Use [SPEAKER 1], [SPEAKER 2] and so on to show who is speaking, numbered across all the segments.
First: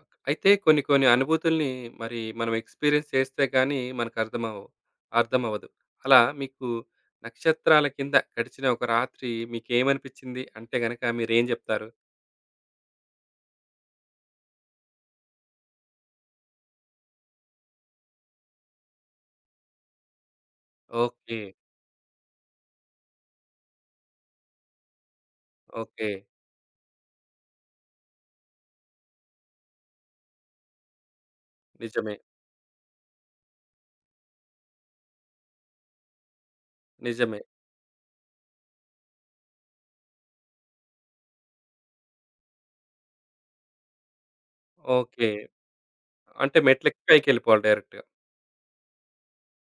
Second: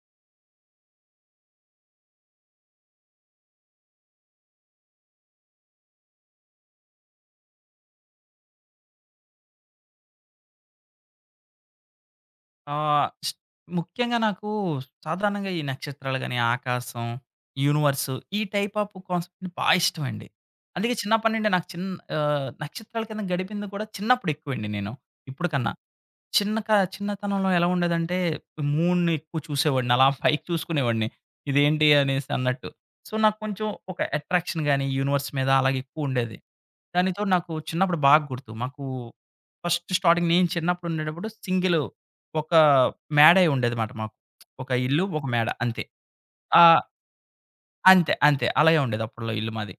[SPEAKER 1] Okay. అయితే కొన్ని కొన్ని అనుభూతుల్ని మరి మనం ఎక్స్‌పీరియన్స్ చేస్తే గాని మనకర్థమవ్వవు. అర్థమవ్వదు. అలా మీకు నక్షత్రాల కింద గడిచిన ఒక రాత్రి మీకేమనిపిచ్చింది అంటే గనక మీరేం జెప్తారు?
[SPEAKER 2] ఆహ్, స్ ముఖ్యంగా నాకు సాధారణంగా ఈ నక్షత్రాలు గాని, ఆకాశం, యూనివర్స్ ఈ టైప్ ఆఫ్ కాన్సెప్ట్ బా ఇష్టమండి. అందుకే చిన్నప్పటి
[SPEAKER 1] ఓకే.
[SPEAKER 2] నుండి నక్షత్రాల కింద గడిపింది కూడా చిన్నప్పుడు ఎక్కువండి నేను ఇప్పుడు కన్నా.
[SPEAKER 1] ఓకే.
[SPEAKER 2] చిన్న క చిన్నతనంలో ఎలా ఉండేదంటే, మూన్‌ని ఎక్కువ చూసేవాడిని. అలా పైకి చూసుకునేవాడిని. ఇదేంటి
[SPEAKER 1] నిజమే.
[SPEAKER 2] అనేసి అన్నట్టు. సో, నాకు కొంచెం ఒక అట్రాక్షన్ గాని, యూనివర్స్ మీద అలాగే ఎక్కువుండేది. దానితో
[SPEAKER 1] నిజమే.
[SPEAKER 2] నాకు చిన్నప్పుడు బాగా గుర్తు. మాకు ఫస్ట్ స్టార్టింగ్ నేను చిన్నప్పుడు ఉండేటప్పుడు సింగిల్ ఒక మేడే ఉండేదిమాట మాకు. ఒక ఇల్లు, ఒక
[SPEAKER 1] ఓకే.
[SPEAKER 2] మేడ అంతే.
[SPEAKER 1] అంటే
[SPEAKER 2] ఆ!
[SPEAKER 1] మెట్లెక్కి పైకెళ్ళిపోవాలి డైరెక్ట్‌గా.
[SPEAKER 2] అంతే. అంతే. అలాగే ఉండేది అప్పట్లో ఇల్లు మాది.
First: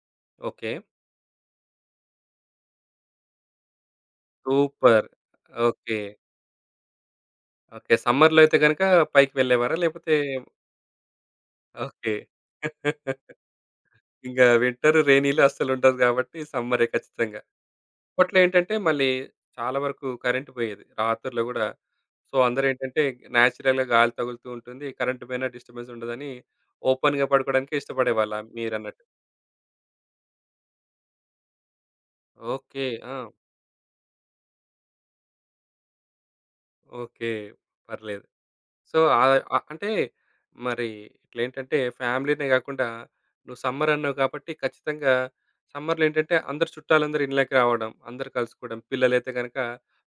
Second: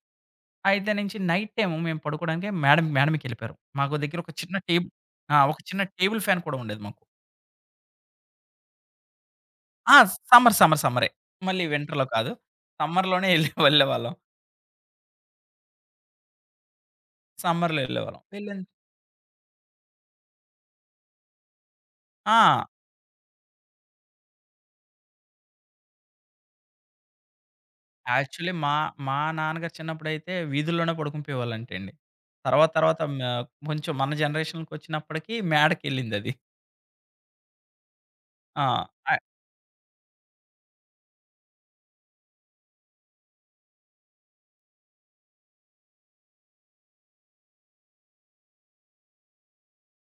[SPEAKER 1] ఓకే.
[SPEAKER 2] అయితే నుంచి నైట్ టైమ్ మేము పడుకోవడానికి మేడ మేడ మీదకెళ్ళిపోయారు. మాకు దగ్గర ఒక చిన్న టేబుల్.
[SPEAKER 1] సూపర్.
[SPEAKER 2] ఒక చిన్న
[SPEAKER 1] ఓకే.
[SPEAKER 2] టేబుల్ ఫ్యాన్ కూడా ఉండేది మాకు.
[SPEAKER 1] ఓకే. సమ్మర్‌లో అయితే గనక పైకి వెళ్ళేవారా?
[SPEAKER 2] ఆ!
[SPEAKER 1] లేపోతే
[SPEAKER 2] సమ్మర్, సమ్మర్, సమ్మరే. మళ్ళీ వింటర్‌లో
[SPEAKER 1] ఓకే.
[SPEAKER 2] కాదు. సమ్మర్‌లోనే ఎళ్ళి వెళ్ళేవాళ్ళం.
[SPEAKER 1] ఇంగా వింటర్, రెయినీలో అస్సలుండదు గాబట్టి సమ్మరే ఖచ్చితంగా.
[SPEAKER 2] సమ్మర్‌లో వెళ్ళేవాళ్ళం.
[SPEAKER 1] అప్పట్లో
[SPEAKER 2] వెళ్ళిన
[SPEAKER 1] ఏంటంటే మళ్ళీ చాలా వరకు కరెంట్ పోయేది. రాత్రుల్లో గూడా. సో,
[SPEAKER 2] ఆ!
[SPEAKER 1] అందరేంటంటే నేచురల్‌గా గాలి తగులుతూ ఉంటుంది. కరెంట్ పోయినా డిస్టర్బెన్స్ ఉండదని ఓపెన్‌గా పడుకోవడానికే ఇష్టపడేవాళ్ళా
[SPEAKER 2] యాక్చువల్లీ మా
[SPEAKER 1] మీరన్నట్టు.
[SPEAKER 2] మా నాన్నగారు చిన్నప్పుడైతే వీధుల్లోనే పడుకుంపోయేవాళ్ళంటండి. తర్వాత
[SPEAKER 1] ఓకే.
[SPEAKER 2] తర్వాత
[SPEAKER 1] ఆ!
[SPEAKER 2] మ కొంచెం మన జనరేషన్‌కొచ్చినప్పటికి మేడకెళ్ళిందది.
[SPEAKER 1] ఓకే. పర్లేదు.
[SPEAKER 2] ఆ!
[SPEAKER 1] సో, ఆహ్, ఆహ్, అంటే మరి ఇట్లేంటంటే ఫ్యామిలీనే గాకుండా నువ్వు సమ్మర్ అన్నావు కాబట్టి ఖచ్చితంగా సమ్మర్‌లో ఏంటంటే అందరు చుట్టాలందరూ ఇండ్లకి రావడం, అందరూ కలుసుకోవడం. పిల్లలైతే గనక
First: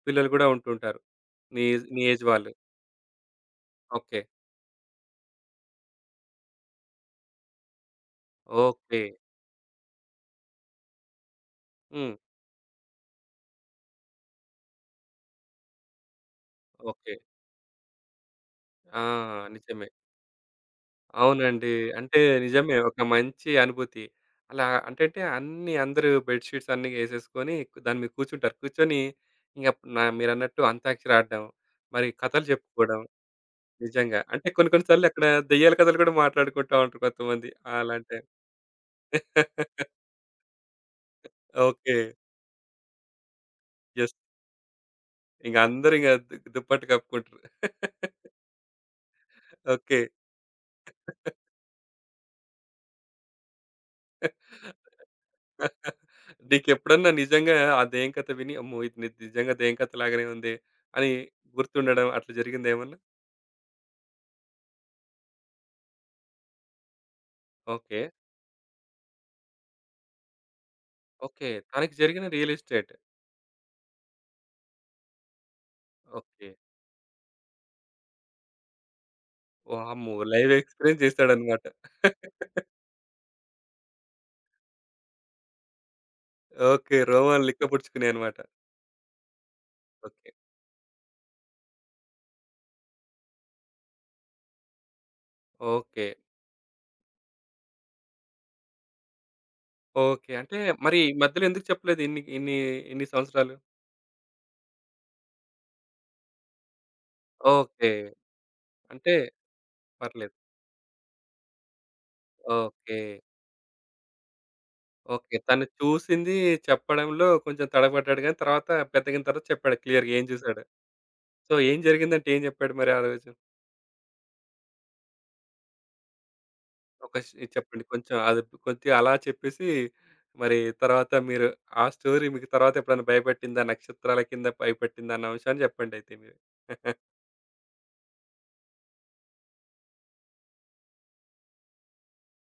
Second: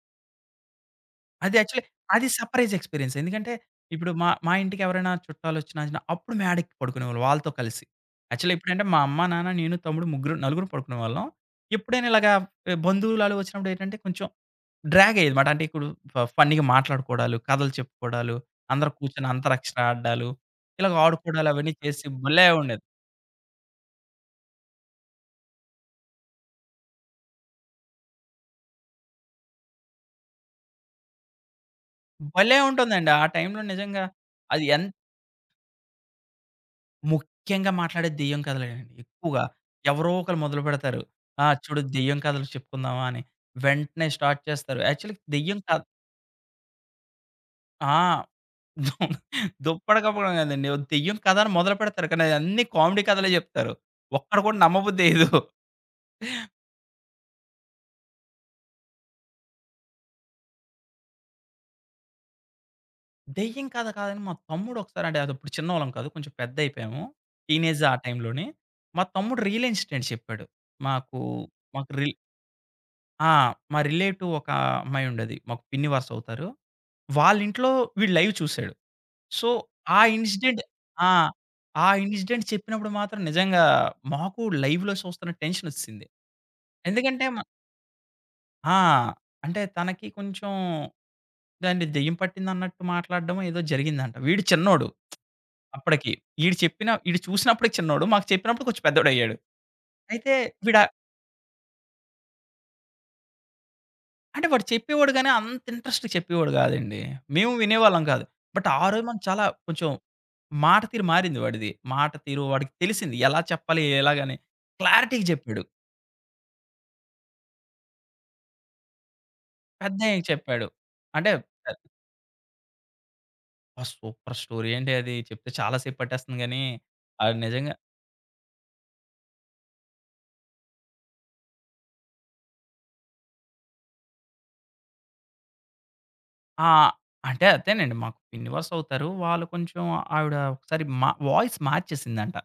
[SPEAKER 1] పిల్లలు గూడా ఉంటుంటారు.
[SPEAKER 2] అది
[SPEAKER 1] నీ
[SPEAKER 2] యాక్చువల్లీ
[SPEAKER 1] నీ ఏజ్
[SPEAKER 2] అది
[SPEAKER 1] వాళ్ళు.
[SPEAKER 2] Surprise experience. ఎందుకంటే, ఇప్పుడు
[SPEAKER 1] ఓకే.
[SPEAKER 2] మా మా ఇంటికి ఎవరైనా చుట్టాలొచ్చినా, అచ్చినా అప్పుడు మేడెక్కి పడుకునేవాళ్ళం వాళ్ళతో కలిసి. యాక్చువల్లీ ఎప్పుడంటే, మా
[SPEAKER 1] ఓకే.
[SPEAKER 2] అమ్మ, నాన్న, నేను, తమ్ముడు ముగ్గురు నలుగురం పడుకునేవాళ్ళం. ఎప్పుడైనా
[SPEAKER 1] హ్మ్.
[SPEAKER 2] ఇలాగా బంధువులు ఆళ్ళు వచ్చినప్పుడు ఏంటంటే, కొంచెం డ్రాగ్ అయ్యేదిమాట. అంటే ఇప్పుడు ఫన్నీగా
[SPEAKER 1] ఓకే.
[SPEAKER 2] మాట్లాడుకోవడాలు, కథలు చెప్పుకోవడాలు, అందరూ
[SPEAKER 1] ఆ!
[SPEAKER 2] కూర్చొని అంతరాక్షరి
[SPEAKER 1] నిజమే.
[SPEAKER 2] ఆడడాలు, ఇలాగ ఆడుకోవడాలు
[SPEAKER 1] అవునండి.
[SPEAKER 2] అవన్నీ చేసి
[SPEAKER 1] అంటే
[SPEAKER 2] భలే
[SPEAKER 1] నిజమే.
[SPEAKER 2] ఉండేది.
[SPEAKER 1] ఒక మంచి అనుభూతి. అలా అంటంటే అన్నీ అందరూ బెడ్ షీట్స్ అన్నీ ఏసేసుకొని దాని మీద కూర్చుంటారు. కూర్చొని ఇంక నా మీరన్నట్టు అంత్యాక్షరి ఆడడం, మరి కథలు
[SPEAKER 2] భలే
[SPEAKER 1] చెప్పుకోవడం
[SPEAKER 2] ఉంటుందండి. ఆ టైంలో నిజంగా
[SPEAKER 1] నిజంగా. అంటే
[SPEAKER 2] అది
[SPEAKER 1] కొన్ని
[SPEAKER 2] ఎన్
[SPEAKER 1] కొన్ని సార్లు అక్కడ దెయ్యాల కథలు కూడా మాట్లాడుకుంటా ఉంటారు కొంతమంది
[SPEAKER 2] ముఖ్యంగా
[SPEAKER 1] అలాంటి
[SPEAKER 2] మాట్లాడేది
[SPEAKER 1] టైం.
[SPEAKER 2] దెయ్యం కథలేనండి ఎక్కువగా. ఎవరో ఒకళ్ళు మొదలుపెడతారు. చూడు
[SPEAKER 1] ఓకే.
[SPEAKER 2] దెయ్యం కథలు చెప్పుకుందామా అని. వెంటనే
[SPEAKER 1] యెస్.
[SPEAKER 2] స్టార్ట్ చేస్తారు. యాక్చువల్లీ
[SPEAKER 1] ఇంక
[SPEAKER 2] దెయ్యం కథ.
[SPEAKER 1] అందరూ ఇంక దుప్పట్లు కప్పుకుంటారు.
[SPEAKER 2] ఆ! దు- దుప్పటి
[SPEAKER 1] ఓకే.
[SPEAKER 2] కప్పడం కాదండి. దెయ్యం కథ అని మొదలుపెడతారు. కానీ అన్నీ కామెడీ కథలే చెప్తారు. ఒక్కడు కూడా నమ్మబుద్ధేయదు.
[SPEAKER 1] నీకెప్పుడన్నా నిజంగా ఆ దెయ్యం కథ విని, అమ్మో! ఇది నిజంగా దెయ్యం కథ లాగానే ఉంది అని గుర్తుండడం అట్లా జరిగిందేమన్నా?
[SPEAKER 2] దెయ్యం కథ కాదని మా తమ్ముడు ఒకసారి అంటే అదప్పుడు చిన్నోళ్ళం కాదు. కొంచెం పెద్దయిపోయాము. టీనేజ్ ఆ
[SPEAKER 1] ఓకే.
[SPEAKER 2] టైంలోనే. మా తమ్ముడు రియల్ ఇన్సిడెంట్ చెప్పాడు. మాకు
[SPEAKER 1] ఓకే.
[SPEAKER 2] మాకు
[SPEAKER 1] తనకి
[SPEAKER 2] రి
[SPEAKER 1] జరిగిన రియల్ ఎస్టేట్.
[SPEAKER 2] ఆ! మా రిలేటివ్ ఒక అమ్మాయుండేది. మాకు పిన్ని వరుస
[SPEAKER 1] ఓకే.
[SPEAKER 2] అవుతారు. వాళ్ళింట్లో వీడు లైవ్ చూసాడు. సో, ఆ
[SPEAKER 1] వామ్మో! లైవ్
[SPEAKER 2] ఇన్సిడెంట్
[SPEAKER 1] ఎక్స్‌పీరియన్స్
[SPEAKER 2] ఆ!
[SPEAKER 1] చేసాడన్నమాట.
[SPEAKER 2] ఆ ఇన్సిడెంట్ చెప్పినప్పుడు మాత్రం నిజంగా మాకు లైవ్‌లో చూస్తున్న టెన్షనొచ్చేసింది.
[SPEAKER 1] ఓకే.
[SPEAKER 2] ఎందుకంటే మ
[SPEAKER 1] రోమాలు లిక్కపుడుచుకున్నాయన్నమాట.
[SPEAKER 2] ఆ! అంటే తనకి
[SPEAKER 1] ఓకే.
[SPEAKER 2] కొంచెం దాన్ని దెయ్యం పట్టిందన్నట్టు మాట్లాడడం ఏదో జరిగిందంట. వీడు చిన్నోడు
[SPEAKER 1] ఓకే.
[SPEAKER 2] అప్పటికి. ఈడు చూసినప్పుడే చిన్నోడు. మాకు చెప్పినప్పుడు కొంచెం పెద్దోడయ్యాడు.
[SPEAKER 1] ఓకే.
[SPEAKER 2] అయితే
[SPEAKER 1] అంటే
[SPEAKER 2] వీడ
[SPEAKER 1] మరి ఈ మధ్యలో ఎందుకు చెప్పలేదు ఇన్ని ఇన్ని ఇన్ని సంవత్సరాలు?
[SPEAKER 2] అంటే వాడు చెప్పేవాడు గానీ అంత ఇంట్రెస్ట్‌గా చెప్పేవాడు గాదండి. మేము
[SPEAKER 1] ఓకే.
[SPEAKER 2] వినేవాళ్ళం కాదు. బట్ ఆ రోజు
[SPEAKER 1] అంటే
[SPEAKER 2] మనం చాలా కొంచెం
[SPEAKER 1] పర్లేదు.
[SPEAKER 2] మాట తీరు మారింది వాడిది. మాట తీరు వాడికి
[SPEAKER 1] ఓకే.
[SPEAKER 2] తెలిసింది. ఎలా చెప్పాలి? ఎలాగని? క్లారిటీగా
[SPEAKER 1] ఓకే.
[SPEAKER 2] చెప్పాడు.
[SPEAKER 1] తను చూసింది చెప్పడంలో కొంచెం తడబడ్డాడు గానీ, తర్వాత పెద్దగిన తర్వాత చెప్పాడు క్లియర్‌గా
[SPEAKER 2] పెద్దయ్యాక
[SPEAKER 1] ఏం చూసాడో.
[SPEAKER 2] చెప్పాడు. అంటే
[SPEAKER 1] సో,
[SPEAKER 2] అబ్బా!
[SPEAKER 1] ఏం జరిగిందంటే ఏం చెప్పాడు మరి ఆ రోజు?
[SPEAKER 2] సూపర్ స్టోరీ అండి అది. చెప్తే చాలా సేపు పట్టేస్తుంది గానీ,
[SPEAKER 1] ఒక ష్
[SPEAKER 2] అది నిజంగా
[SPEAKER 1] చెప్పండి కొంచెం అది కొద్దిగా అలా చెప్పేసి, మరి తర్వాత మీరు ఆ స్టోరీ మీకు తర్వాత ఎప్పుడైనా భయపెట్టిందా? నక్షత్రాల కింద భయపెట్టిందా అన్న అంశాన్ని చెప్పండయితే మీరు.
[SPEAKER 2] ఆ! అంటే అదేనండి మాకు పిన్ని వరుస అవుతారు. వాళ్ళు కొంచెం ఆవిడ ఒకసారి మా వాయిస్ మార్చేసిందంట.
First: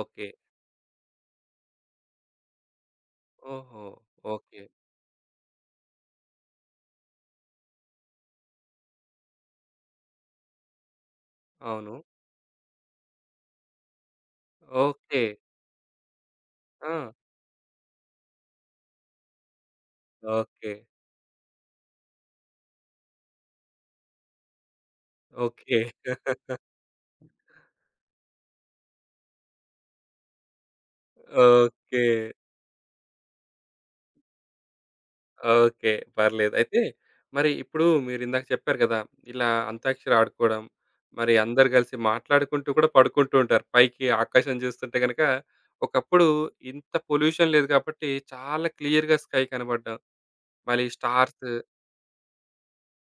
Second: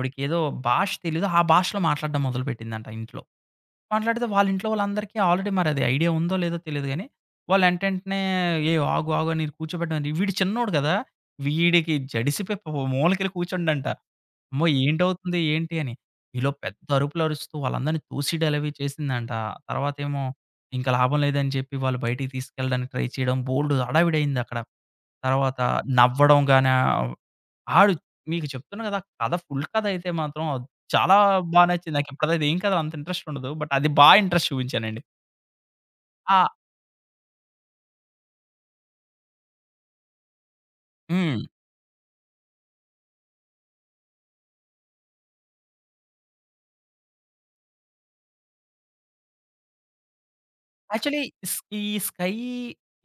[SPEAKER 1] ఓకే.
[SPEAKER 2] భాష తెలీదు. ఆ భాషలో మాట్లాడడం మొదలుపెట్టిందంట ఇంట్లో.
[SPEAKER 1] ఓహో!
[SPEAKER 2] మాట్లాడితే వాళ్ళ
[SPEAKER 1] ఓకే.
[SPEAKER 2] ఇంట్లో వాళ్ళందరికీ ఆల్రెడీ మరది ఐడియా ఉందో లేదో తెలీదు గానీ, వాళ్ళెంటెంటనే "ఏయ్! ఆగు, ఆగు" అని కూర్చోబెట్టమని వీడు చిన్నోడు కదా! వీడికి
[SPEAKER 1] అవును.
[SPEAKER 2] జడిసిపోయి ప మూలకెళ్ళి కూర్చుండంట. అమ్మో!
[SPEAKER 1] ఓకే.
[SPEAKER 2] ఏంటవుతుంది ఏంటి అని. ఈలోపు పెద్ద
[SPEAKER 1] ఆ!
[SPEAKER 2] అరుపులు అరుస్తూ వాళ్ళందరిని తోసేయడాలు అవి చేసిందంట. తర్వాతేమో
[SPEAKER 1] ఓకే.
[SPEAKER 2] ఇంక లాభం లేదని చెప్పి వాళ్ళు బయటికి తీసుకెళ్ళడానికి ట్రై చేయడం బోలెడు హడావిడయిందక్కడ. తర్వాత
[SPEAKER 1] ఓకే.
[SPEAKER 2] నవ్వడం గాని ఆడు మీకు చెప్తున్నా గదా! ఫుల్ కథ అయితే మాత్రం చాలా బా నచ్చింది.
[SPEAKER 1] ఓకే.
[SPEAKER 2] నాకిప్పటిదాకా అదేం కథ అంత ఇంట్రెస్ట్ ఉండదు. బట్ అది బా ఇంట్రెస్ట్ చూపించానండి.
[SPEAKER 1] ఓకే.
[SPEAKER 2] ఆ!
[SPEAKER 1] పర్లేదు. అయితే మరి ఇప్పుడు మీరిందాక చెప్పారు గదా! ఇలా అంత్యాక్షరి ఆడుకోవడం, మరి
[SPEAKER 2] హ్మ్.
[SPEAKER 1] అందరూ గలిసి మాట్లాడుకుంటూ కూడా పడుకుంటూ ఉంటారు. పైకి ఆకాశం చూస్తుంటే గనక ఒకప్పుడు ఇంత పొల్యూషన్ లేదు కాబట్టి చాలా క్లియర్‌గా స్కై కనబడ్డం. మళ్ళీ
[SPEAKER 2] యాక్చువల్లీ
[SPEAKER 1] స్టార్స్
[SPEAKER 2] స్ ఈ స్కై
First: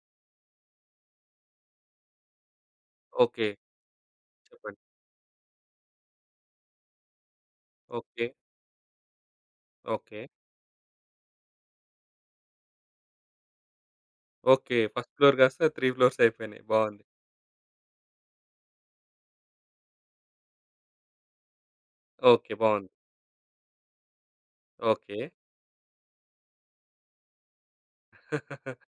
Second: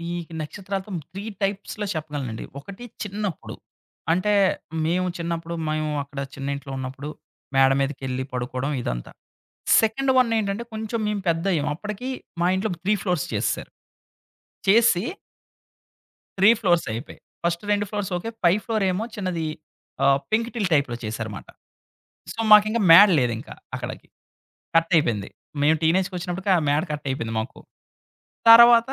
[SPEAKER 2] ఈ నక్షత్రాలతో 3 టైప్స్‌లో చెప్పగలనండి. ఒకటి
[SPEAKER 1] ఓకే.
[SPEAKER 2] చిన్నప్పుడు. అంటే
[SPEAKER 1] చెప్పండి.
[SPEAKER 2] మేము చిన్నప్పుడు అక్కడ చిన్న ఇంట్లో ఉన్నప్పుడు మేడ మీదకెళ్ళి
[SPEAKER 1] ఓకే.
[SPEAKER 2] పడుకోవడం ఇదంతా. Second
[SPEAKER 1] okay.
[SPEAKER 2] వన్ ఏంటంటే కొంచెం మేము పెద్దయ్యాం. అప్పటికి మా ఇంట్లో 3 ఫ్లోర్స్ చేసేసారు.
[SPEAKER 1] ఓకే.
[SPEAKER 2] చేసి
[SPEAKER 1] ఫస్ట్ ఫ్లోర్ కాస్త 3 ఫ్లోర్స్
[SPEAKER 2] 3
[SPEAKER 1] అయిపోయినాయి.
[SPEAKER 2] ఫ్లోర్స్
[SPEAKER 1] బావుంది.
[SPEAKER 2] అయిపోయాయి. First 2 floors okay. పై ఫ్లోర్ ఏమో చిన్నది. పెంకుటిల్లు టైప్‌లో చేశారమాట. So,
[SPEAKER 1] okay.
[SPEAKER 2] మాకింక
[SPEAKER 1] బావుంది.
[SPEAKER 2] మేడ లేదింక అక్కడికి. Cut
[SPEAKER 1] okay.
[SPEAKER 2] అయిపోయింది. మేము టీనేజ్‌కొచ్చినప్పటికి ఆ మేడ కట్ అయిపోయింది మాకు. తర్వాత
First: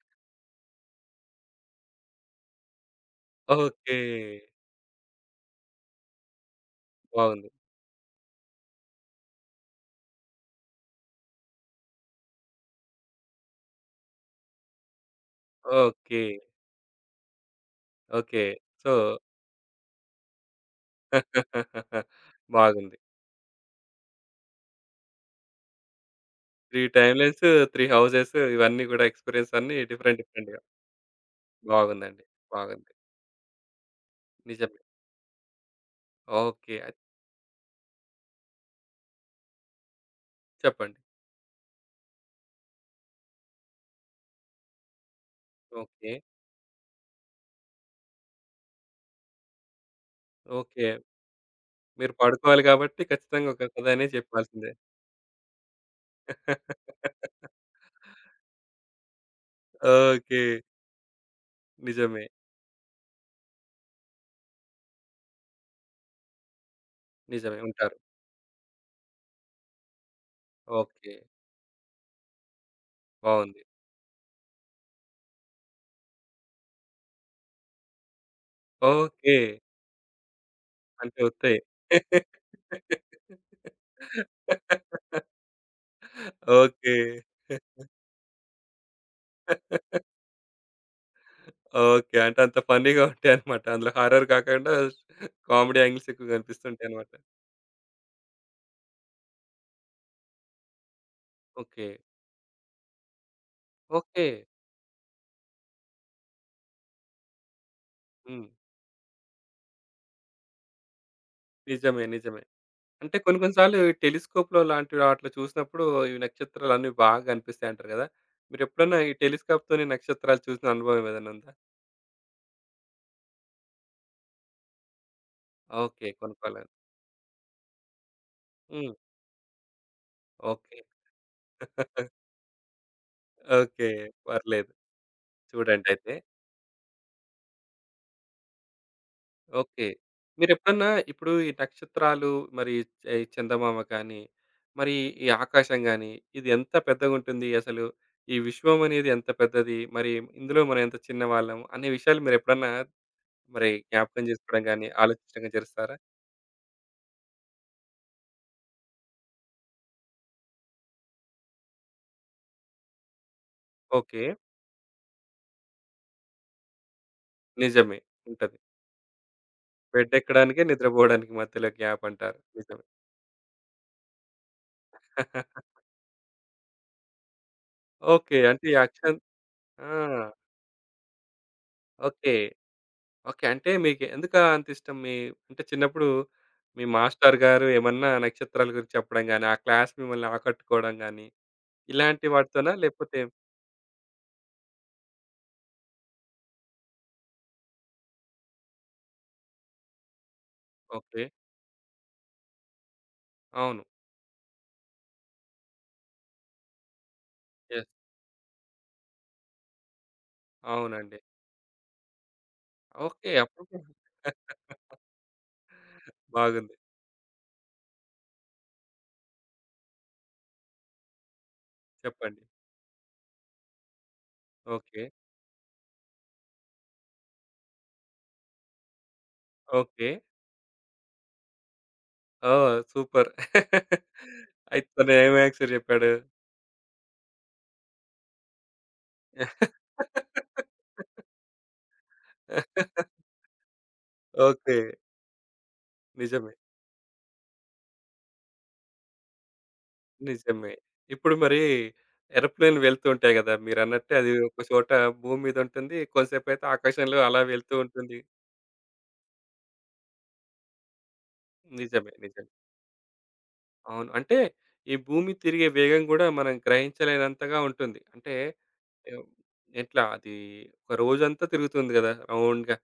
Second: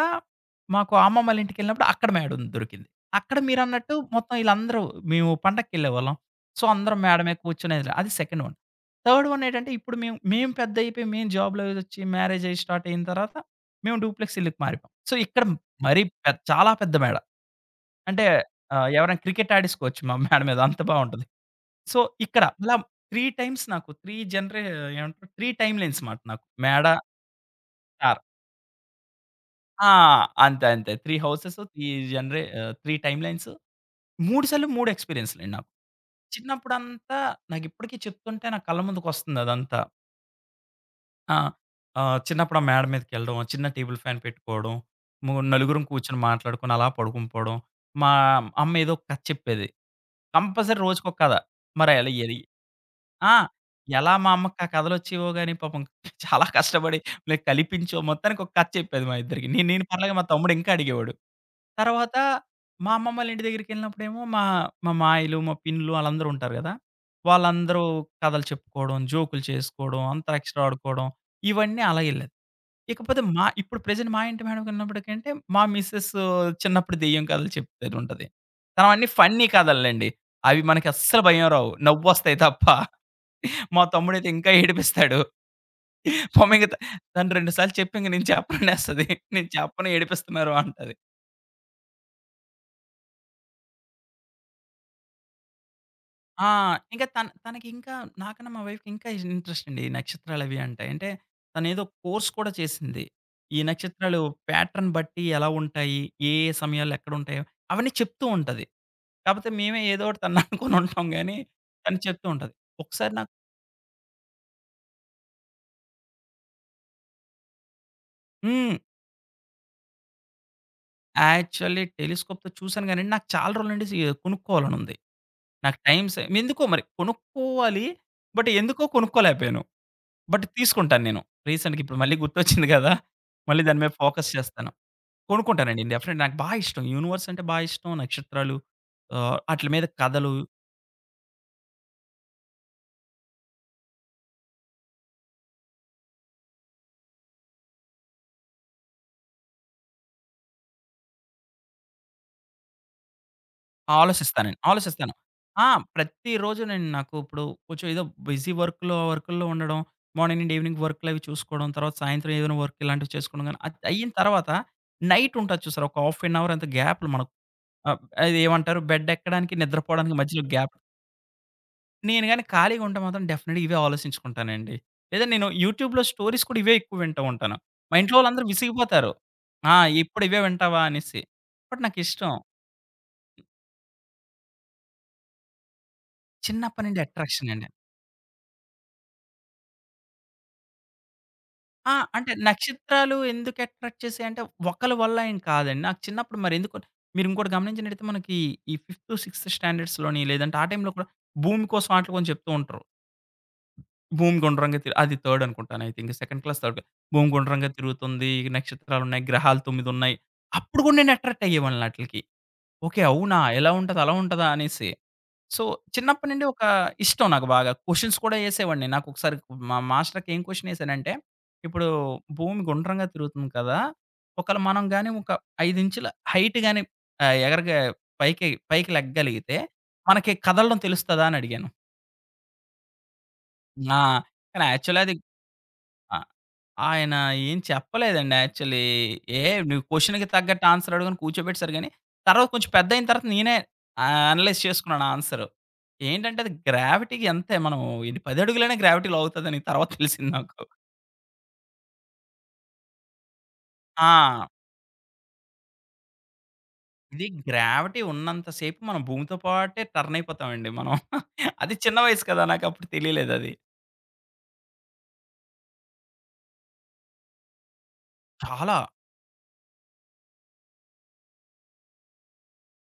[SPEAKER 2] మాకు అమ్మమ్మోళ్ళ ఇంటికెళ్ళినప్పుడు అక్కడ మేడ ఉంది దొరికింది. అక్కడ మీరన్నట్టు
[SPEAKER 1] ఓకే.
[SPEAKER 2] మొత్తం ఈళ్ళందరూ మేము పండక్కెళ్ళేవాళ్ళం. సో, అందరం మేడ మీద
[SPEAKER 1] బావుంది.
[SPEAKER 2] కూర్చునేది. అది సెకండ్ వన్. థర్డ్ వన్ ఏంటంటే ఇప్పుడు మేము పెద్దయిపోయి మేము జాబ్‌లో అదొచ్చి మ్యారేజ్ అయ్యి స్టార్ట్ అయిన తర్వాత మేము డూప్లెక్స్ ఇళ్ళకి మారిపోయాం. సో, ఇక్కడ మరీ
[SPEAKER 1] ఓకే.
[SPEAKER 2] పె చాలా పెద్ద మేడ. అంటే
[SPEAKER 1] ఓకే. సో
[SPEAKER 2] ఎవరైనా క్రికెట్ ఆడేసుకోవచ్చు మా మేడ మీద అంత బావుంటది. సో, ఇక్కడ ఇలా
[SPEAKER 1] బాగుంది.
[SPEAKER 2] 3 టైమ్స్ నాకు 3 జనరే ఏమంటారు 3 టైమ్ లైన్స్ మాట నాకు. మేడ,
[SPEAKER 1] 3 టైమ్‌లైన్స్, 3
[SPEAKER 2] స్టార్.
[SPEAKER 1] హౌసెస్ ఇవన్నీ గూడా ఎక్స్‌పీరియన్స్ అన్నీ
[SPEAKER 2] ఆ!
[SPEAKER 1] డిఫరెంట్ డిఫరెంట్‌గా
[SPEAKER 2] అంతే. అంతే. 3 హౌసెస్, 3
[SPEAKER 1] బాగుందండి.
[SPEAKER 2] జనరే ఆహ్,
[SPEAKER 1] బాగుంది.
[SPEAKER 2] 3 టైమ్ లైన్స్. 3 సార్లు
[SPEAKER 1] నిజమే.
[SPEAKER 2] 3 ఎక్స్‌పీరియన్స్‌లండి నాకు.
[SPEAKER 1] ఓకే. అది
[SPEAKER 2] చిన్నప్పుడంతా నాకిప్పటికి చెప్తుంటే నా కళ్ళ ముందుకొస్తుంది అదంతా.
[SPEAKER 1] చెప్పండి.
[SPEAKER 2] ఆ! చిన్నప్పుడు ఆ మేడ మీదకెళ్ళడం, చిన్న టేబుల్ ఫ్యాన్ పెట్టుకోవడం, నలుగురం
[SPEAKER 1] ఓకే.
[SPEAKER 2] కూర్చొని మాట్లాడుకొని అలా పడుకొని పోవడం. మా అమ్మ ఏదో ఒక కథ చెప్పేది. Compulsory
[SPEAKER 1] okay.
[SPEAKER 2] రోజుకొక కథ. మరి అలా
[SPEAKER 1] మీరు
[SPEAKER 2] ఎలి
[SPEAKER 1] పడుకోవాలి కాబట్టి
[SPEAKER 2] ఆ!
[SPEAKER 1] ఖచ్చితంగా ఒక కథనే
[SPEAKER 2] ఎలా మా అమ్మకి ఆ
[SPEAKER 1] చెప్పాల్సిందే.
[SPEAKER 2] కథలొచ్చేవో గాని పాపం చాలా కష్టపడి లైక్ కలిపించో మొత్తానికి ఒక కథ చెప్పేది మా ఇద్దరికి. నేను నేను పర్లేదు మా
[SPEAKER 1] ఓకే.
[SPEAKER 2] తమ్ముడు ఇంకా అడిగేవాడు. తర్వాత
[SPEAKER 1] నిజమే.
[SPEAKER 2] మా అమ్మమ్మ వాళ్ళ ఇంటి దగ్గరికెళ్ళినప్పుడేమో మా మా మాయలు, మా పిన్నులు ఆళ్ళందరూ ఉంటారు గదా!
[SPEAKER 1] నిజమే.
[SPEAKER 2] వాళ్ళందరూ
[SPEAKER 1] ఉంటారు.
[SPEAKER 2] కథలు చెప్పుకోవడం, జోకులు చేసుకోవడం, అంత్యాక్షరి ఆడుకోవడం
[SPEAKER 1] ఓకే.
[SPEAKER 2] ఇవన్నీ అలా ఎళ్ళేది. ఇకపోతే మా
[SPEAKER 1] బాగుంది.
[SPEAKER 2] ఇప్పుడు ప్రెజెంట్ మా ఇంటి మేడకెళ్ళినప్పటికంటే మా మిసెస్ చిన్నప్పుడు దెయ్యం కథలు చెప్తది ఉంటది. తను అన్నీ
[SPEAKER 1] ఓకే.
[SPEAKER 2] ఫన్నీ కథలండి. అవి మనకి
[SPEAKER 1] అంటే
[SPEAKER 2] అస్సలు భయం
[SPEAKER 1] ఒత్తాయి.
[SPEAKER 2] రావు. నవ్వొస్తాయి తప్ప. మా తమ్ముడైతే ఇంకా ఏడిపిస్తాడు. పాపం ఇంక త
[SPEAKER 1] ఓకే.
[SPEAKER 2] తను 2 సార్లు చెప్పి ఇంక నేను చెప్పననేస్తది. నేను చెప్పను ఏడిపిస్తున్నారు అంటది.
[SPEAKER 1] ఓకే. అంటే అంత ఫన్నీ‌గా ఉంటాయన్నమాట. అందులో హారర్ కాకుండా కామెడీ యాంగిల్స్ ఎక్కువ
[SPEAKER 2] ఆ! ఇంకా
[SPEAKER 1] కనిపిస్తుంటాయన్నమాట.
[SPEAKER 2] తన తనకింకా నాకన్నా మా వైఫ్‌కి ఇంకా ఇంట్రెస్ట్ అండి. ఈ నక్షత్రాలవి అంటే. అంటే తనేదో
[SPEAKER 1] ఓకే.
[SPEAKER 2] కోర్స్ కూడా చేసింది. ఈ నక్షత్రాలు
[SPEAKER 1] ఓకే.
[SPEAKER 2] ప్యాటర్న్ బట్టి ఎలా ఉంటాయి? ఏ సమయాల్లో ఎక్కడుంటాయో అవన్నీ చెప్తూ
[SPEAKER 1] హ్మ్.
[SPEAKER 2] ఉంటది. కాపోతే మేమే ఏదో ఒకటి తనని అనుకోని ఉంటాం గానీ తను
[SPEAKER 1] నిజమే.
[SPEAKER 2] చెప్తూ
[SPEAKER 1] నిజమే.
[SPEAKER 2] ఉంటది. ఒకసారి
[SPEAKER 1] అంటే
[SPEAKER 2] నాకు
[SPEAKER 1] కొన్ని కొన్ని సార్లు ఈ టెలిస్కోప్‌లో లాంటివి ఆటిలో చూసినప్పుడు ఈ నక్షత్రాలన్నీ బాగా కనిపిస్తాయి అంటారు గదా!
[SPEAKER 2] హ్మ్.
[SPEAKER 1] మీరెప్పుడన్నా ఈ టెలిస్కోప్‌తోని నక్షత్రాలు చూసిన అనుభవం ఏదైనా ఉందా?
[SPEAKER 2] యాక్చువల్లీ టెలిస్కోప్‌తో చూసాను గానండి నాకు చాలా రోజుల నుండి సి కొనుక్కోవాలనుంది. నాకు టైం
[SPEAKER 1] ఓకే.
[SPEAKER 2] సే ఎందుకో
[SPEAKER 1] కొనుక్కోవాలి.
[SPEAKER 2] మరి కొనుక్కోవాలి. బట్ ఎందుకో
[SPEAKER 1] హ్మ్.
[SPEAKER 2] కొనుక్కోలేకపోయాను. But
[SPEAKER 1] okay.
[SPEAKER 2] తీసుకుంటాను నేను. రీసెంట్‌గా ఇప్పుడు మళ్ళీ గుర్తొచ్చింది కదా! మళ్ళీ దాని
[SPEAKER 1] ఓకే.
[SPEAKER 2] మీద ఫోకస్ చేస్తాను.
[SPEAKER 1] పర్లేదు.
[SPEAKER 2] కొనుక్కుంటానండి.
[SPEAKER 1] చూడండయితే.
[SPEAKER 2] డెఫినెట్ నాకు బా ఇష్టం. యూనివర్స్ అంటే బా ఇష్టం. నక్షత్రాలు ఆటిల మీద
[SPEAKER 1] ఓకే.
[SPEAKER 2] కథలు
[SPEAKER 1] మీరెప్పుడన్నా ఇప్పుడు ఈ నక్షత్రాలు, మరి ఈ చందమామ కానీ, మరి ఈ ఆకాశం గాని, ఇది ఎంత పెద్దగుంటుంది అసలు? ఈ విశ్వం అనేది ఎంత పెద్దది? మరి ఇందులో మనం ఎంత చిన్నవాళ్ళం? అనే విషయాలు మీరెప్పుడన్నా మరి జ్ఞాపకం
[SPEAKER 2] ఆలోచిస్తానండి.
[SPEAKER 1] చేసుకోవడం గాని,
[SPEAKER 2] ఆలోచిస్తాను.
[SPEAKER 1] ఆలోచించడం కానీ
[SPEAKER 2] ఆ!
[SPEAKER 1] చేస్తారా?
[SPEAKER 2] ప్రతిరోజు నేను నాకు ఇప్పుడు కొంచెం ఏదో బిజీ వర్కుల్లో ఉండడం. మార్నింగ్ నుండి ఈవినింగ్ వర్కులు అవి చూసుకోవడం. తర్వాత సాయంత్రం ఏదైనా వర్క్ ఇలాంటివి చేసుకోవడం గాని అది అయిన
[SPEAKER 1] ఓకే.
[SPEAKER 2] తర్వాత నైట్ ఉంటది చూసారా? ఒక హాఫ్ ఎన్ అవర్ అంత గ్యాప్‌లు మనకు. ఆ!
[SPEAKER 1] నిజమే.
[SPEAKER 2] అది
[SPEAKER 1] ఉంటది.
[SPEAKER 2] ఏమంటారు బెడ్ ఎక్కడానికి, నిద్రపోవడానికి మధ్యలో
[SPEAKER 1] బెడ్డెక్కడానికి,
[SPEAKER 2] గ్యాప్.
[SPEAKER 1] నిద్రపోవడానికి మధ్యలో గ్యాప్
[SPEAKER 2] నేను
[SPEAKER 1] అంటారు.
[SPEAKER 2] గాని ఖాళీగా
[SPEAKER 1] నిజమే.
[SPEAKER 2] ఉంటే మాత్రం డెఫినెట్‌గా ఇవే ఆలోచించుకుంటానండి. లేదా నేను యూట్యూబ్‌లో స్టోరీస్ కూడా ఇవే ఎక్కువ వింటూ ఉంటాను. మా ఇంట్లో
[SPEAKER 1] ఓకే.
[SPEAKER 2] వాళ్ళందరూ
[SPEAKER 1] అంటే ఈ
[SPEAKER 2] విసిగిపోతారు.
[SPEAKER 1] అక్షం
[SPEAKER 2] ఆ!
[SPEAKER 1] ఆ!
[SPEAKER 2] ఇప్పుడు ఇవే వింటావా అనేసి. బట్ నాకిష్టం.
[SPEAKER 1] ఓకే. ఓకే. అంటే మీకు ఎందుకా అంత ఇష్టం? మీ అంటే చిన్నప్పుడు
[SPEAKER 2] చిన్నప్పటి
[SPEAKER 1] మీ
[SPEAKER 2] నుండి
[SPEAKER 1] మాస్టర్
[SPEAKER 2] అట్రాక్షన్
[SPEAKER 1] గారు
[SPEAKER 2] అండి.
[SPEAKER 1] ఏమన్నా నక్షత్రాల గురించి చెప్పడం గాని, ఆ క్లాస్ మిమ్మల్ని ఆకట్టుకోవడం గాని, ఇలాంటి
[SPEAKER 2] అంటే
[SPEAKER 1] వాటితోనా?
[SPEAKER 2] నక్షత్రాలు
[SPEAKER 1] లేకపోతే
[SPEAKER 2] ఎందుకు అట్రాక్ట్ చేసాయంటే ఒకళ్ళ వల్ల ఏం కాదండి. నాకు చిన్నప్పుడు మరెందుకో మీరు ఇంకోటి గమనించినట్టయితే మనకి ఈ ఫిఫ్త్, సిక్స్త్ స్టాండర్డ్స్‌లోని లేదంటే ఆ టైంలో కూడా
[SPEAKER 1] ఓకే.
[SPEAKER 2] భూమి కోసం ఆటిల గురించి చెప్తూ ఉంటారు.
[SPEAKER 1] అవును.
[SPEAKER 2] భూమి గుండ్రంగా తిరు అది థర్డ్ అనుకుంటాను I think. Second class, third class. భూమి గుండ్రంగా
[SPEAKER 1] యెస్.
[SPEAKER 2] తిరుగుతుంది. నక్షత్రాలున్నాయి. గ్రహాలు 9 ఉన్నాయి. అప్పుడు కూడా నేను
[SPEAKER 1] అవునండి.
[SPEAKER 2] అట్రాక్ట్ అయ్యేవాడిని ఆటిలకి. ఓకే.
[SPEAKER 1] ఓకే.
[SPEAKER 2] అవునా!
[SPEAKER 1] అప్పుడు
[SPEAKER 2] ఎలా
[SPEAKER 1] కూడా
[SPEAKER 2] ఉంటది? అలా ఉంటదా? అనేసి. సో, చిన్నప్పటి నుండి ఒక
[SPEAKER 1] బాగుంది.
[SPEAKER 2] ఇష్టం నాకు బాగా. క్వెషన్స్ కూడా ఏసేవాడిని. నాకొకసారి మా మాస్టర్‌కి ఏం క్వెషన్ ఏసానంటే, ఇప్పుడు
[SPEAKER 1] చెప్పండి.
[SPEAKER 2] భూమి గుండ్రంగా తిరుగుతుంది కదా! ఒకవేళ మనం
[SPEAKER 1] ఓకే.
[SPEAKER 2] గాని ఒక 5 ఇంచుల హైట్ గాని ఎగరగా పైకి పైకి లెగ్గలిగితే
[SPEAKER 1] ఓకే.
[SPEAKER 2] మనకి కదలడం తెలుస్తదా? అని అడిగాను.
[SPEAKER 1] ఓహ్! సూపర్.
[SPEAKER 2] ఆ! కానీ
[SPEAKER 1] అయితే
[SPEAKER 2] యాక్చువల్లీ
[SPEAKER 1] తను
[SPEAKER 2] అది
[SPEAKER 1] ఏమి ఆన్సర్ చెప్పాడు?
[SPEAKER 2] ఆ! ఆయన ఏం చెప్పలేదండి యాక్చువల్లీ. ఏ నువ్వు క్వెషన్‌కి తగ్గట్టు ఆన్సర్ అడుగు అని కూర్చోబెట్టేసారు గానీ, తర్వాత కొంచెం పెద్దయిన తర్వాత నేనే అనలైజ్
[SPEAKER 1] ఓకే.
[SPEAKER 2] చేసుకున్నాను ఆన్సరు. ఏంటంటే అది
[SPEAKER 1] నిజమే.
[SPEAKER 2] గ్రావిటీకి అంతే మనం ఇది 10 అడుగులైనా గ్రావిటీ లాగుతదని తర్వాత తెలిసింది నాకు.
[SPEAKER 1] నిజమే. ఇప్పుడు మరి ఏరోప్లేన్‌లు వెళ్తూ ఉంటాయి గదా! మీరన్నట్టే అది
[SPEAKER 2] ఆ!
[SPEAKER 1] ఒక చోట భూమి మీద ఉంటుంది. కొంతసేపయితే ఆకాశంలో
[SPEAKER 2] ఇది
[SPEAKER 1] అలా వెళ్తూ
[SPEAKER 2] గ్రావిటీ
[SPEAKER 1] ఉంటుంది.
[SPEAKER 2] ఉన్నంత సేపు మనం భూమితో పాటే టర్న్ అయిపోతామండి మనం. అది చిన్న
[SPEAKER 1] నిజమే.
[SPEAKER 2] వయసు కదా!
[SPEAKER 1] నిజమే.
[SPEAKER 2] నాకప్పుడు తెలియలేదది.
[SPEAKER 1] అవును. అంటే ఈ భూమి తిరిగే వేగం గూడా మనం గ్రహించలేనంతగా ఉంటుంది. అంటే
[SPEAKER 2] చాలా
[SPEAKER 1] ఎవ్ ఎట్లా అది ఒక రోజంతా తిరుగుతుంది గదా! రౌండ్‌గా.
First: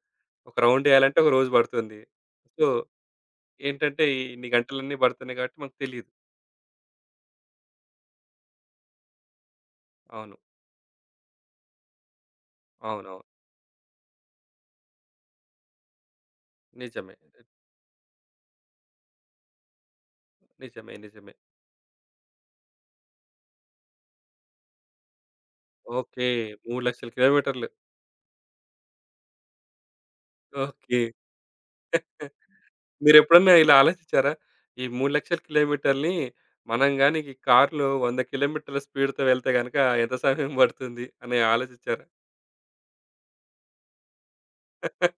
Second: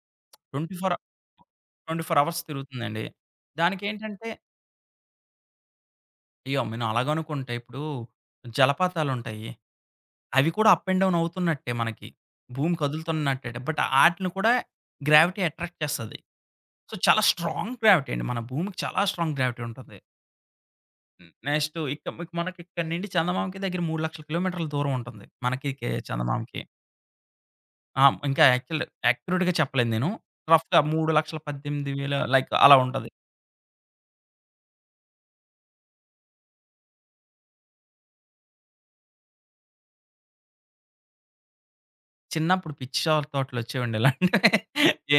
[SPEAKER 1] ఒక రౌండ్
[SPEAKER 2] 24
[SPEAKER 1] ఎయాలంటే ఒక రోజు పడుతుంది.
[SPEAKER 2] 24 అవర్స్
[SPEAKER 1] సో,
[SPEAKER 2] తిరుగుతుందండి.
[SPEAKER 1] ఏంటంటే ఈ
[SPEAKER 2] దానికేంటంటే
[SPEAKER 1] ఇన్ని గంటలన్నీ పడుతున్నాయి కాబట్టి మనకు తెలీదు.
[SPEAKER 2] అయ్యో! మనం అలాగనుకుంటే ఇప్పుడు జలపాతాలుంటాయి.
[SPEAKER 1] అవును.
[SPEAKER 2] అవి కూడా అప్ అండ్ డౌన్ అవుతున్నట్టే మనకి. భూమి
[SPEAKER 1] అవునవును.
[SPEAKER 2] కదులుతున్నట్టే. బట్ ఆటిని కూడా గ్రావిటీ అట్రాక్ట్ చేస్తది. సో,
[SPEAKER 1] నిజమే.
[SPEAKER 2] చాలా స్ట్రాంగ్ గ్రావిటీ అండి. మన భూమికి చాలా స్ట్రాంగ్ గ్రావిటీ ఉంటది.
[SPEAKER 1] నిజమే. నిజమే.
[SPEAKER 2] నెక్స్ట్ ఇక మనకి ఇక్కడి నుండి చందమామకి దగ్గర 3,00,000 కిలోమీటర్ల దూరం ఉంటుంది. మనకి కే
[SPEAKER 1] ఓకే.
[SPEAKER 2] చందమామకి.
[SPEAKER 1] 3,00,000 కిలోమీటర్లు.
[SPEAKER 2] ఆ! ఇంకా యాక్చువల్ యాక్యురేట్‌గా చెప్పలేను నేను. రఫ్‌గా
[SPEAKER 1] ఓకే.
[SPEAKER 2] 3,18,000 లైక్ అలా ఉంటది.
[SPEAKER 1] మీరెప్పుడన్నా ఇలా ఆలోచించారా? ఈ 3,00,000 కిలోమీటర్‌ని మనం గాని ఈ కార్‌లో 100 కిలోమీటర్ల స్పీడ్‌తో వెళ్తే గనక ఎంత సమయం పడుతుంది అని ఆలోచించారా?
[SPEAKER 2] చిన్నప్పుడు పిచ్చి షార్ థాట్‌లొచ్చేవండి ఇలాంటివి.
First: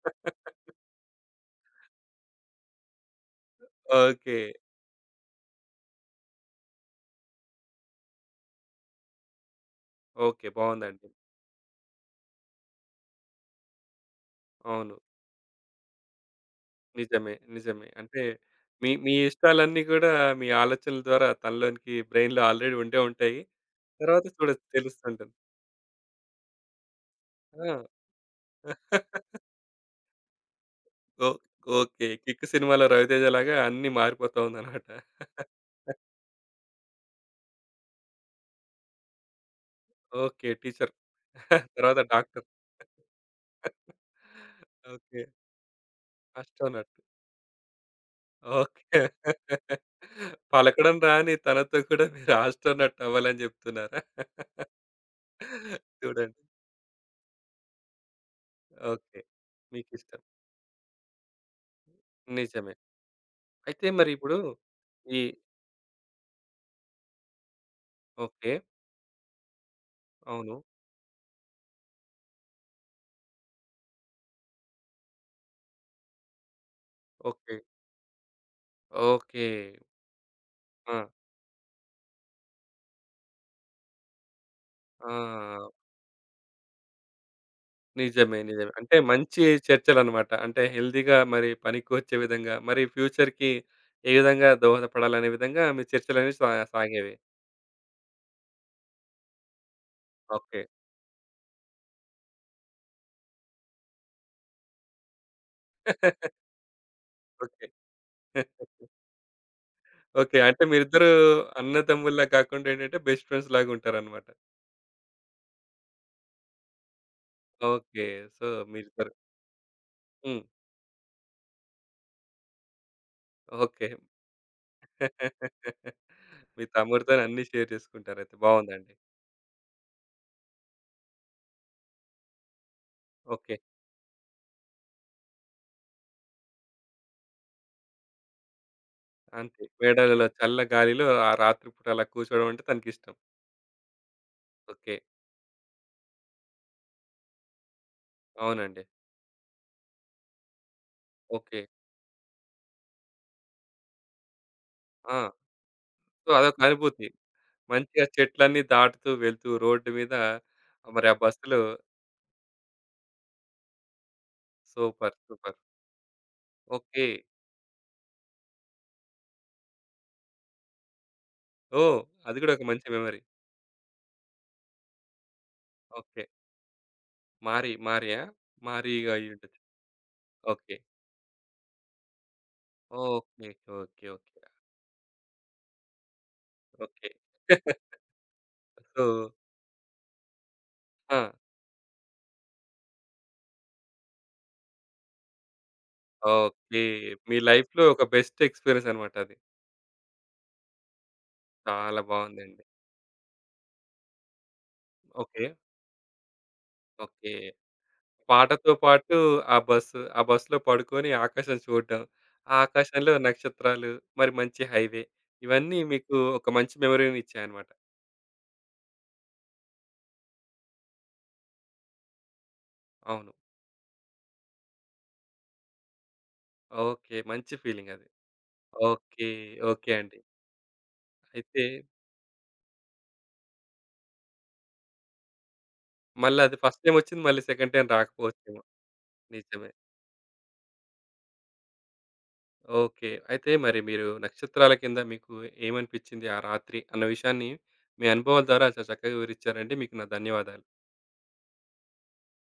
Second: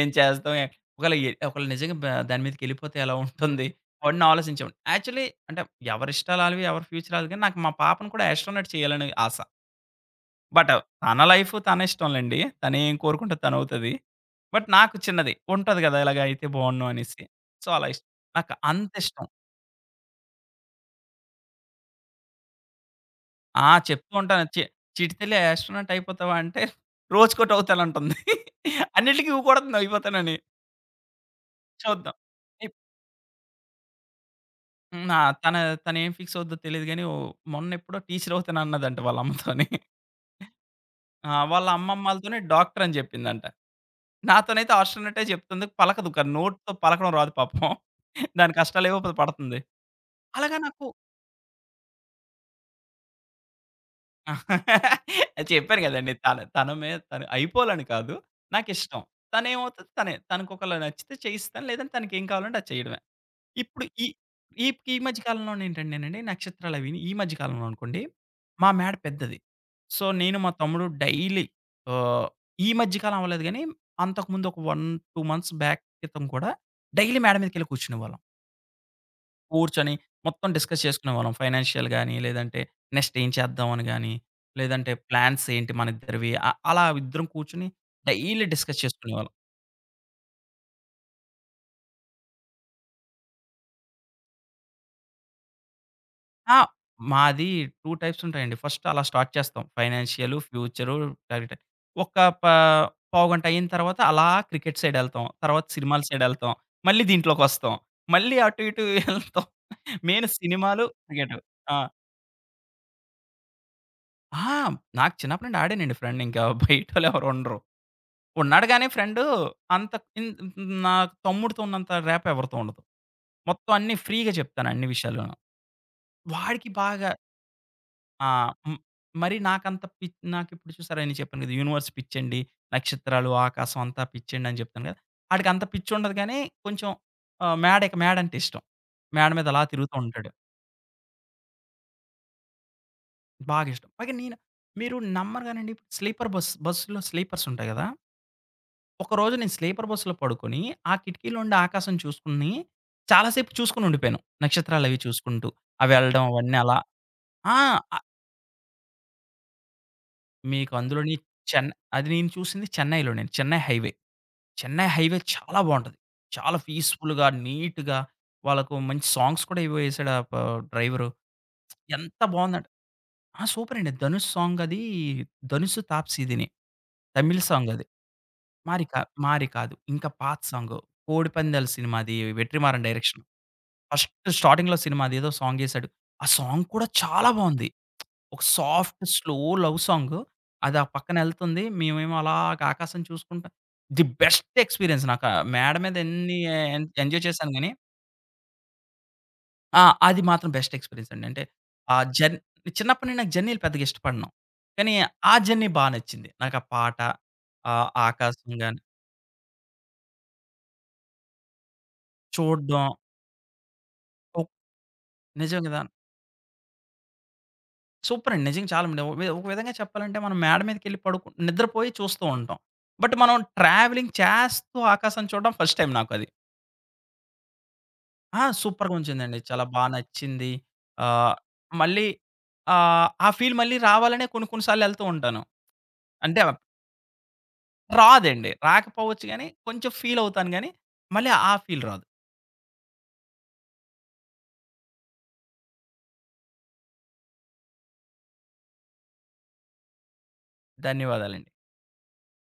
[SPEAKER 2] ఏం చేస్తాం? ఎ ఒకవేళ ఎ ఒకవేళ నిజంగా దాని మీదకెళ్ళిపోతే ఎలా ఉంటుంది? అవన్నీ
[SPEAKER 1] ఓకే.
[SPEAKER 2] ఆలోచించేవాడిని. యాక్చువల్లీ అంటే ఎవరిష్టాలు ఆళ్ళవి, ఎవరి ఫ్యూచర్ ఆళ్ళది. కానీ నాకు మా పాపను కూడా ఆస్ట్రోనట్ చేయాలని ఆశ.
[SPEAKER 1] ఓకే.
[SPEAKER 2] బట్
[SPEAKER 1] బావుందండి.
[SPEAKER 2] తన లైఫ్ తన ఇష్టం లెండి. తనేం కోరుకుంటే తనవుతది. బట్
[SPEAKER 1] అవును.
[SPEAKER 2] నాకు చిన్నది. ఉంటది గదా! ఇలాగ అయితే బావున్ను అనేసి.
[SPEAKER 1] నిజమే.
[SPEAKER 2] సో, అలా
[SPEAKER 1] నిజమే.
[SPEAKER 2] ఇష్టం.
[SPEAKER 1] అంటే
[SPEAKER 2] నాకు
[SPEAKER 1] మీ మీ
[SPEAKER 2] అంతిష్టం.
[SPEAKER 1] ఇష్టాలన్నీ కూడా మీ ఆలోచనల ద్వారా తనలోనికి బ్రెయిన్‌లో ఆల్రెడీ ఉండే ఉంటాయి.
[SPEAKER 2] చెప్తూ
[SPEAKER 1] తర్వాత
[SPEAKER 2] ఉంటాను.
[SPEAKER 1] చూడొచ్చు తెలుస్తుంటుంది.
[SPEAKER 2] చిటితల్లి ఆస్ట్రోనట్ అయిపోతావా? అంటే
[SPEAKER 1] ఆ!
[SPEAKER 2] రోజుకోటవుతానంటుంది. అన్నిటికి ఊకొడుతుంది అయిపోతానని.
[SPEAKER 1] ఓహ్! ఓకే.
[SPEAKER 2] చూద్దాం.
[SPEAKER 1] 'కిక్' సినిమాలో రవితేజలాగా అన్నీ మారిపోతా ఉందన్నమాట.
[SPEAKER 2] హ్మ్. ఆ! తన తనేం ఫిక్స్ అవుద్దో తెలీదు గానీ, మొన్నెప్పుడో టీచర్ అవుతానన్నదంట వాళ్ళ అమ్మతోని.
[SPEAKER 1] ఓకే. టీచర్.
[SPEAKER 2] వాళ్ళ
[SPEAKER 1] తర్వాత
[SPEAKER 2] అమ్మమ్మలతోని
[SPEAKER 1] డాక్టర్.
[SPEAKER 2] డాక్టర్ అని జెప్పిందంట. నాతోనైతే
[SPEAKER 1] ఓకే.
[SPEAKER 2] ఆస్ట్రోనటే చెప్తుంది. పలకదు. కానీ నోటితో
[SPEAKER 1] ఆస్ట్రోనట్.
[SPEAKER 2] పలకడం రాదు పాపం. దాని కష్టాలేవో
[SPEAKER 1] ఓకే.
[SPEAKER 2] ప పడుతుంది. అలాగా నాకు
[SPEAKER 1] పలకడం రాని తనతో కూడా మీరు ఆస్ట్రోనట్ అవ్వాలని జెప్తున్నారా?
[SPEAKER 2] చెప్పాను గదండీ! తన
[SPEAKER 1] చూడండి.
[SPEAKER 2] తన మీద తను అయిపోవాలని కాదు. నాకిష్టం.
[SPEAKER 1] ఓకే.
[SPEAKER 2] తనేమవుతది తనే.
[SPEAKER 1] మీకిష్టం.
[SPEAKER 2] తనకొకలా నచ్చితే చేయిస్తాను. లేదంటే తనకేం కావాలంటే అది
[SPEAKER 1] నిజమే.
[SPEAKER 2] చేయడమే. ఇప్పుడు
[SPEAKER 1] అయితే
[SPEAKER 2] ఈ
[SPEAKER 1] మరి ఇప్పుడు
[SPEAKER 2] ఈ ఈ
[SPEAKER 1] ఈ
[SPEAKER 2] మధ్య కాలంలోనేంటంటేనండి నక్షత్రాలవిని ఈ మధ్య కాలంలో అనుకోండి,
[SPEAKER 1] ఓకే.
[SPEAKER 2] మా మేడ పెద్దది. సో, నేను మా
[SPEAKER 1] అవును.
[SPEAKER 2] తమ్ముడు డైలీ ఆహ్, ఈ మధ్య కాలం అవ్వలేదు గానీ, అంతకుముందు ఒక 1, 2 మంత్స్ బ్యాక్ క్రితం కూడా డైలీ మేడ
[SPEAKER 1] ఓకే.
[SPEAKER 2] మీదకెళ్ళి కూర్చునేవాళ్ళం.
[SPEAKER 1] ఓకే.
[SPEAKER 2] కూర్చొని మొత్తం డిస్కస్
[SPEAKER 1] ఆ!
[SPEAKER 2] చేసుకునేవాళ్ళం. ఫైనాన్షియల్ గానీ, లేదంటే నెక్స్ట్ ఏం చేద్దాం అని గానీ, లేదంటే
[SPEAKER 1] ఆ!
[SPEAKER 2] ప్లాన్స్ ఏంటి మనిద్దరివి అలా ఇద్దరం కూర్చొని
[SPEAKER 1] నిజమే.
[SPEAKER 2] డైలీ
[SPEAKER 1] నిజమే.
[SPEAKER 2] డిస్కస్
[SPEAKER 1] అంటే
[SPEAKER 2] చేసుకునేవాళ్ళం.
[SPEAKER 1] మంచి చర్చలనమాట. అంటే హెల్తీగా మరి పనికొచ్చే విధంగా, మరి ఫ్యూచర్‌కి ఏ విధంగా దోహదపడాలనే విధంగా మీ చర్చలనేవి
[SPEAKER 2] ఆ!
[SPEAKER 1] సాగేవి.
[SPEAKER 2] మాది 2 టైప్స్ ఉంటాయండి. ఫస్ట్ అలా స్టార్ట్ చేస్తాం. Financial,
[SPEAKER 1] okay.
[SPEAKER 2] Future target. ఒక పా పావుగంట అయిన తర్వాత అలా క్రికెట్ సైడ్ ఎళ్తాం. తర్వాత సినిమాల సైడ్ ఎళ్తాం. మళ్ళీ
[SPEAKER 1] ఓకే.
[SPEAKER 2] దీంట్లోకొస్తాం. మళ్ళీ అటు ఇటు ఎళ్తాం. Main
[SPEAKER 1] okay. అంటే
[SPEAKER 2] సినిమాలు,
[SPEAKER 1] మీరిద్దరూ
[SPEAKER 2] క్రికెటు. ఆ!
[SPEAKER 1] అన్నదమ్ముల్లా కాకుండా ఏంటంటే బెస్ట్ ఫ్రెండ్స్ లాగుంటారనమాట.
[SPEAKER 2] ఆ! నాకు చిన్నప్పటి నుండి ఆడానండి ఫ్రెండ్. ఇంకా బయటోళ్ళు ఎవరు ఉండరు.
[SPEAKER 1] ఓకే. సో,
[SPEAKER 2] ఉన్నాడు గానీ
[SPEAKER 1] మీరిద్దరు
[SPEAKER 2] ఫ్రెండు అంత ఇన్
[SPEAKER 1] హ్మ్.
[SPEAKER 2] నా తమ్ముడితో ఉన్నంత ర్యాప్ ఎవరితో ఉండదు. మొత్తం
[SPEAKER 1] ఓకే.
[SPEAKER 2] అన్నీ ఫ్రీ‌గా చెప్తాను అన్ని విషయాలును.
[SPEAKER 1] మీ
[SPEAKER 2] వాడికి బాగా
[SPEAKER 1] తమ్ముడితోని అన్నీ షేర్
[SPEAKER 2] ఆ!
[SPEAKER 1] చేసుకుంటారయితే.
[SPEAKER 2] హ్మ్.
[SPEAKER 1] బావుందండి.
[SPEAKER 2] మరి నాకంత పిచ్ నాకిప్పుడు చూసారా నేను చెప్పాను కదా! యూనివర్స్ పిచ్చండి. నక్షత్రాలు,
[SPEAKER 1] ఓకే.
[SPEAKER 2] ఆకాశం అంతా పిచ్చండి అని చెప్తాను కదా! ఆడికంత పిచ్చుండదు కానీ కొంచెం ఆహ్, మేడ ఇక మేడంటే ఇష్టం. మేడ మీద అలా
[SPEAKER 1] అంతే.
[SPEAKER 2] తిరుగుతూ
[SPEAKER 1] మేడలలో
[SPEAKER 2] ఉంటాడు.
[SPEAKER 1] చల్ల గాలిలో ఆ రాత్రి పూట అలా కూర్చోవడం అంటే తనకిష్టం.
[SPEAKER 2] బాగా ఇష్టం. పైగా నేను
[SPEAKER 1] ఓకే.
[SPEAKER 2] మీరు నమ్మరు కానండి స్లీపర్ బస్ బస్సులో స్లీపర్స్ ఉంటాయి కదా!
[SPEAKER 1] అవునండి.
[SPEAKER 2] ఒకరోజు నేను స్లీపర్ బస్సులో పడుకొని, ఆ కిటికీలో ఉండి
[SPEAKER 1] ఓకే.
[SPEAKER 2] ఆకాశం చూసుకొని, చాలా సేపు చూసుకొని ఉండిపోయాను. నక్షత్రాలవి
[SPEAKER 1] ఆ!
[SPEAKER 2] చూసుకుంటూ. అవి వెళ్ళడం
[SPEAKER 1] సో, అదొక
[SPEAKER 2] అవన్నీ అలా
[SPEAKER 1] అనుభూతి.
[SPEAKER 2] ఆ! ఆహ్,
[SPEAKER 1] మంచిగా చెట్లన్నీ దాటుతూ వెళ్తూ రోడ్డు మీద
[SPEAKER 2] మీకు
[SPEAKER 1] మరి ఆ
[SPEAKER 2] అందులోని
[SPEAKER 1] బస్సులో
[SPEAKER 2] చెన్ అది నేను చూసింది చెన్నైలోనండి. Chennai highway. Chennai
[SPEAKER 1] super.
[SPEAKER 2] Highway
[SPEAKER 1] super.
[SPEAKER 2] చాలా బావుంటది. చాలా
[SPEAKER 1] ఓకే.
[SPEAKER 2] పీస్‌ఫుల్‌గా, నీట్‌గా వాళ్ళకు మంచి సాంగ్స్ కూడా ఏవో యేసాడు ఆ ప డ్రైవరు.
[SPEAKER 1] ఓహ్!
[SPEAKER 2] ఎంత
[SPEAKER 1] అది కూడా ఒక
[SPEAKER 2] బావుందంటే
[SPEAKER 1] మంచి మెమరీ.
[SPEAKER 2] సూపరండి. ధనుష్ సాంగ్ అది. ధనుష్,
[SPEAKER 1] ఓకే.
[SPEAKER 2] తాప్సీదిని. తమిళ్ సాంగ్
[SPEAKER 1] మారి
[SPEAKER 2] అది.
[SPEAKER 1] మారియా? మారి
[SPEAKER 2] మారి
[SPEAKER 1] అయ్యుండొచ్చు.
[SPEAKER 2] కాదు. ఇంకా పాత
[SPEAKER 1] ఓకే.
[SPEAKER 2] సాంగు. 'కోడిపందాల' సినిమాది 'Vetrimaaran' direction.
[SPEAKER 1] Okay. Okay.
[SPEAKER 2] First
[SPEAKER 1] okay.
[SPEAKER 2] స్టార్టింగ్‌లో సినిమాది ఏదో సాంగ్ యేసాడు. ఆ సాంగ్ కూడా
[SPEAKER 1] ఓకే.
[SPEAKER 2] చాలా బావుంది. ఒక
[SPEAKER 1] so
[SPEAKER 2] soft slow love song. అది ఆ
[SPEAKER 1] ఆ!
[SPEAKER 2] పక్కనెళ్తుంది. మేమేమో అలాగా ఆకాశం చూసుకుంటా ది బెస్ట్ ఎక్స్‌పీరియన్స్ నాకు ఆ మేడ మీద ఎన్ని
[SPEAKER 1] ఓకే.
[SPEAKER 2] ఎన్ ఎంజాయ్
[SPEAKER 1] మీ
[SPEAKER 2] చేశాను గానీ
[SPEAKER 1] లైఫ్‌లో ఒక బెస్ట్ ఎక్స్‌పీరియన్స్ అన్నమాట అది.
[SPEAKER 2] ఆ! అది మాత్రం బెస్ట్ ఎక్స్‌పీరియన్స్ అండి. అంటే ఆ
[SPEAKER 1] చాలా
[SPEAKER 2] జర్నీ
[SPEAKER 1] బావుందండి.
[SPEAKER 2] చిన్నప్పటి నుండి నాకు జర్నీలు పెద్దగా ఇష్టపడను. కానీ ఆ
[SPEAKER 1] ఓకే.
[SPEAKER 2] జర్నీ బా నచ్చింది. నాకు ఆ పాట,
[SPEAKER 1] ఓకే.
[SPEAKER 2] ఆ ఆకాశం
[SPEAKER 1] పాటతో
[SPEAKER 2] గాని,
[SPEAKER 1] పాటు ఆ బస్సు, ఆ బస్సులో పడుకొని ఆకాశం చూడడం. ఆ
[SPEAKER 2] చూడడం
[SPEAKER 1] ఆకాశంలో నక్షత్రాలు, మరి
[SPEAKER 2] ఒక్
[SPEAKER 1] మంచి హైవే
[SPEAKER 2] నిజం
[SPEAKER 1] ఇవన్నీ
[SPEAKER 2] గదా!
[SPEAKER 1] మీకు ఒక మంచి మెమొరీనిచ్చాయన్నమాట.
[SPEAKER 2] సూపర్ అండి. నిజంగా చాలా మంది ఒక విధంగా చెప్పాలంటే మనం మేడ మీదకెళ్ళి నిద్రపోయి చూస్తూ ఉంటాం. బట్
[SPEAKER 1] అవును.
[SPEAKER 2] మనం ట్రావెలింగ్ చేస్తూ ఆకాశం చూడడం ఫస్ట్ టైమ్ నాకది.
[SPEAKER 1] ఓకే. మంచి ఫీలింగ్ అది.
[SPEAKER 2] సూపర్‌గా
[SPEAKER 1] ఓకే.
[SPEAKER 2] ఉంచిందండి. చాలా బా
[SPEAKER 1] ఓకే అండి.
[SPEAKER 2] నచ్చింది. ఆహ్,
[SPEAKER 1] అయితే
[SPEAKER 2] మళ్ళీ ఆ ఫీల్ మళ్ళీ రావాలనే కొన్ని కొన్ని సార్లు ఎళ్తూ ఉంటాను. అంటే
[SPEAKER 1] మళ్ళా అది ఫస్ట్ టైమ్ వచ్చింది. మళ్ళీ సెకండ్ టైమ్
[SPEAKER 2] రాదండి.
[SPEAKER 1] రాకపోవచ్చేమో.
[SPEAKER 2] రాకపోవచ్చు గానీ
[SPEAKER 1] నిజమే.
[SPEAKER 2] కొంచెం ఫీల్ అవుతాను గానీ, మళ్ళీ ఆ ఫీల్ రాదు.
[SPEAKER 1] ఓకే. అయితే మరి మీరు నక్షత్రాల కింద మీకు ఏమనిపించింది ఆ రాత్రి అన్న విషయాన్ని మీ అనుభవాల ద్వారా చాలా చక్కగా వివరించారండి. మీకు నా ధన్యవాదాలు.
[SPEAKER 2] ధన్యవాదాలండి.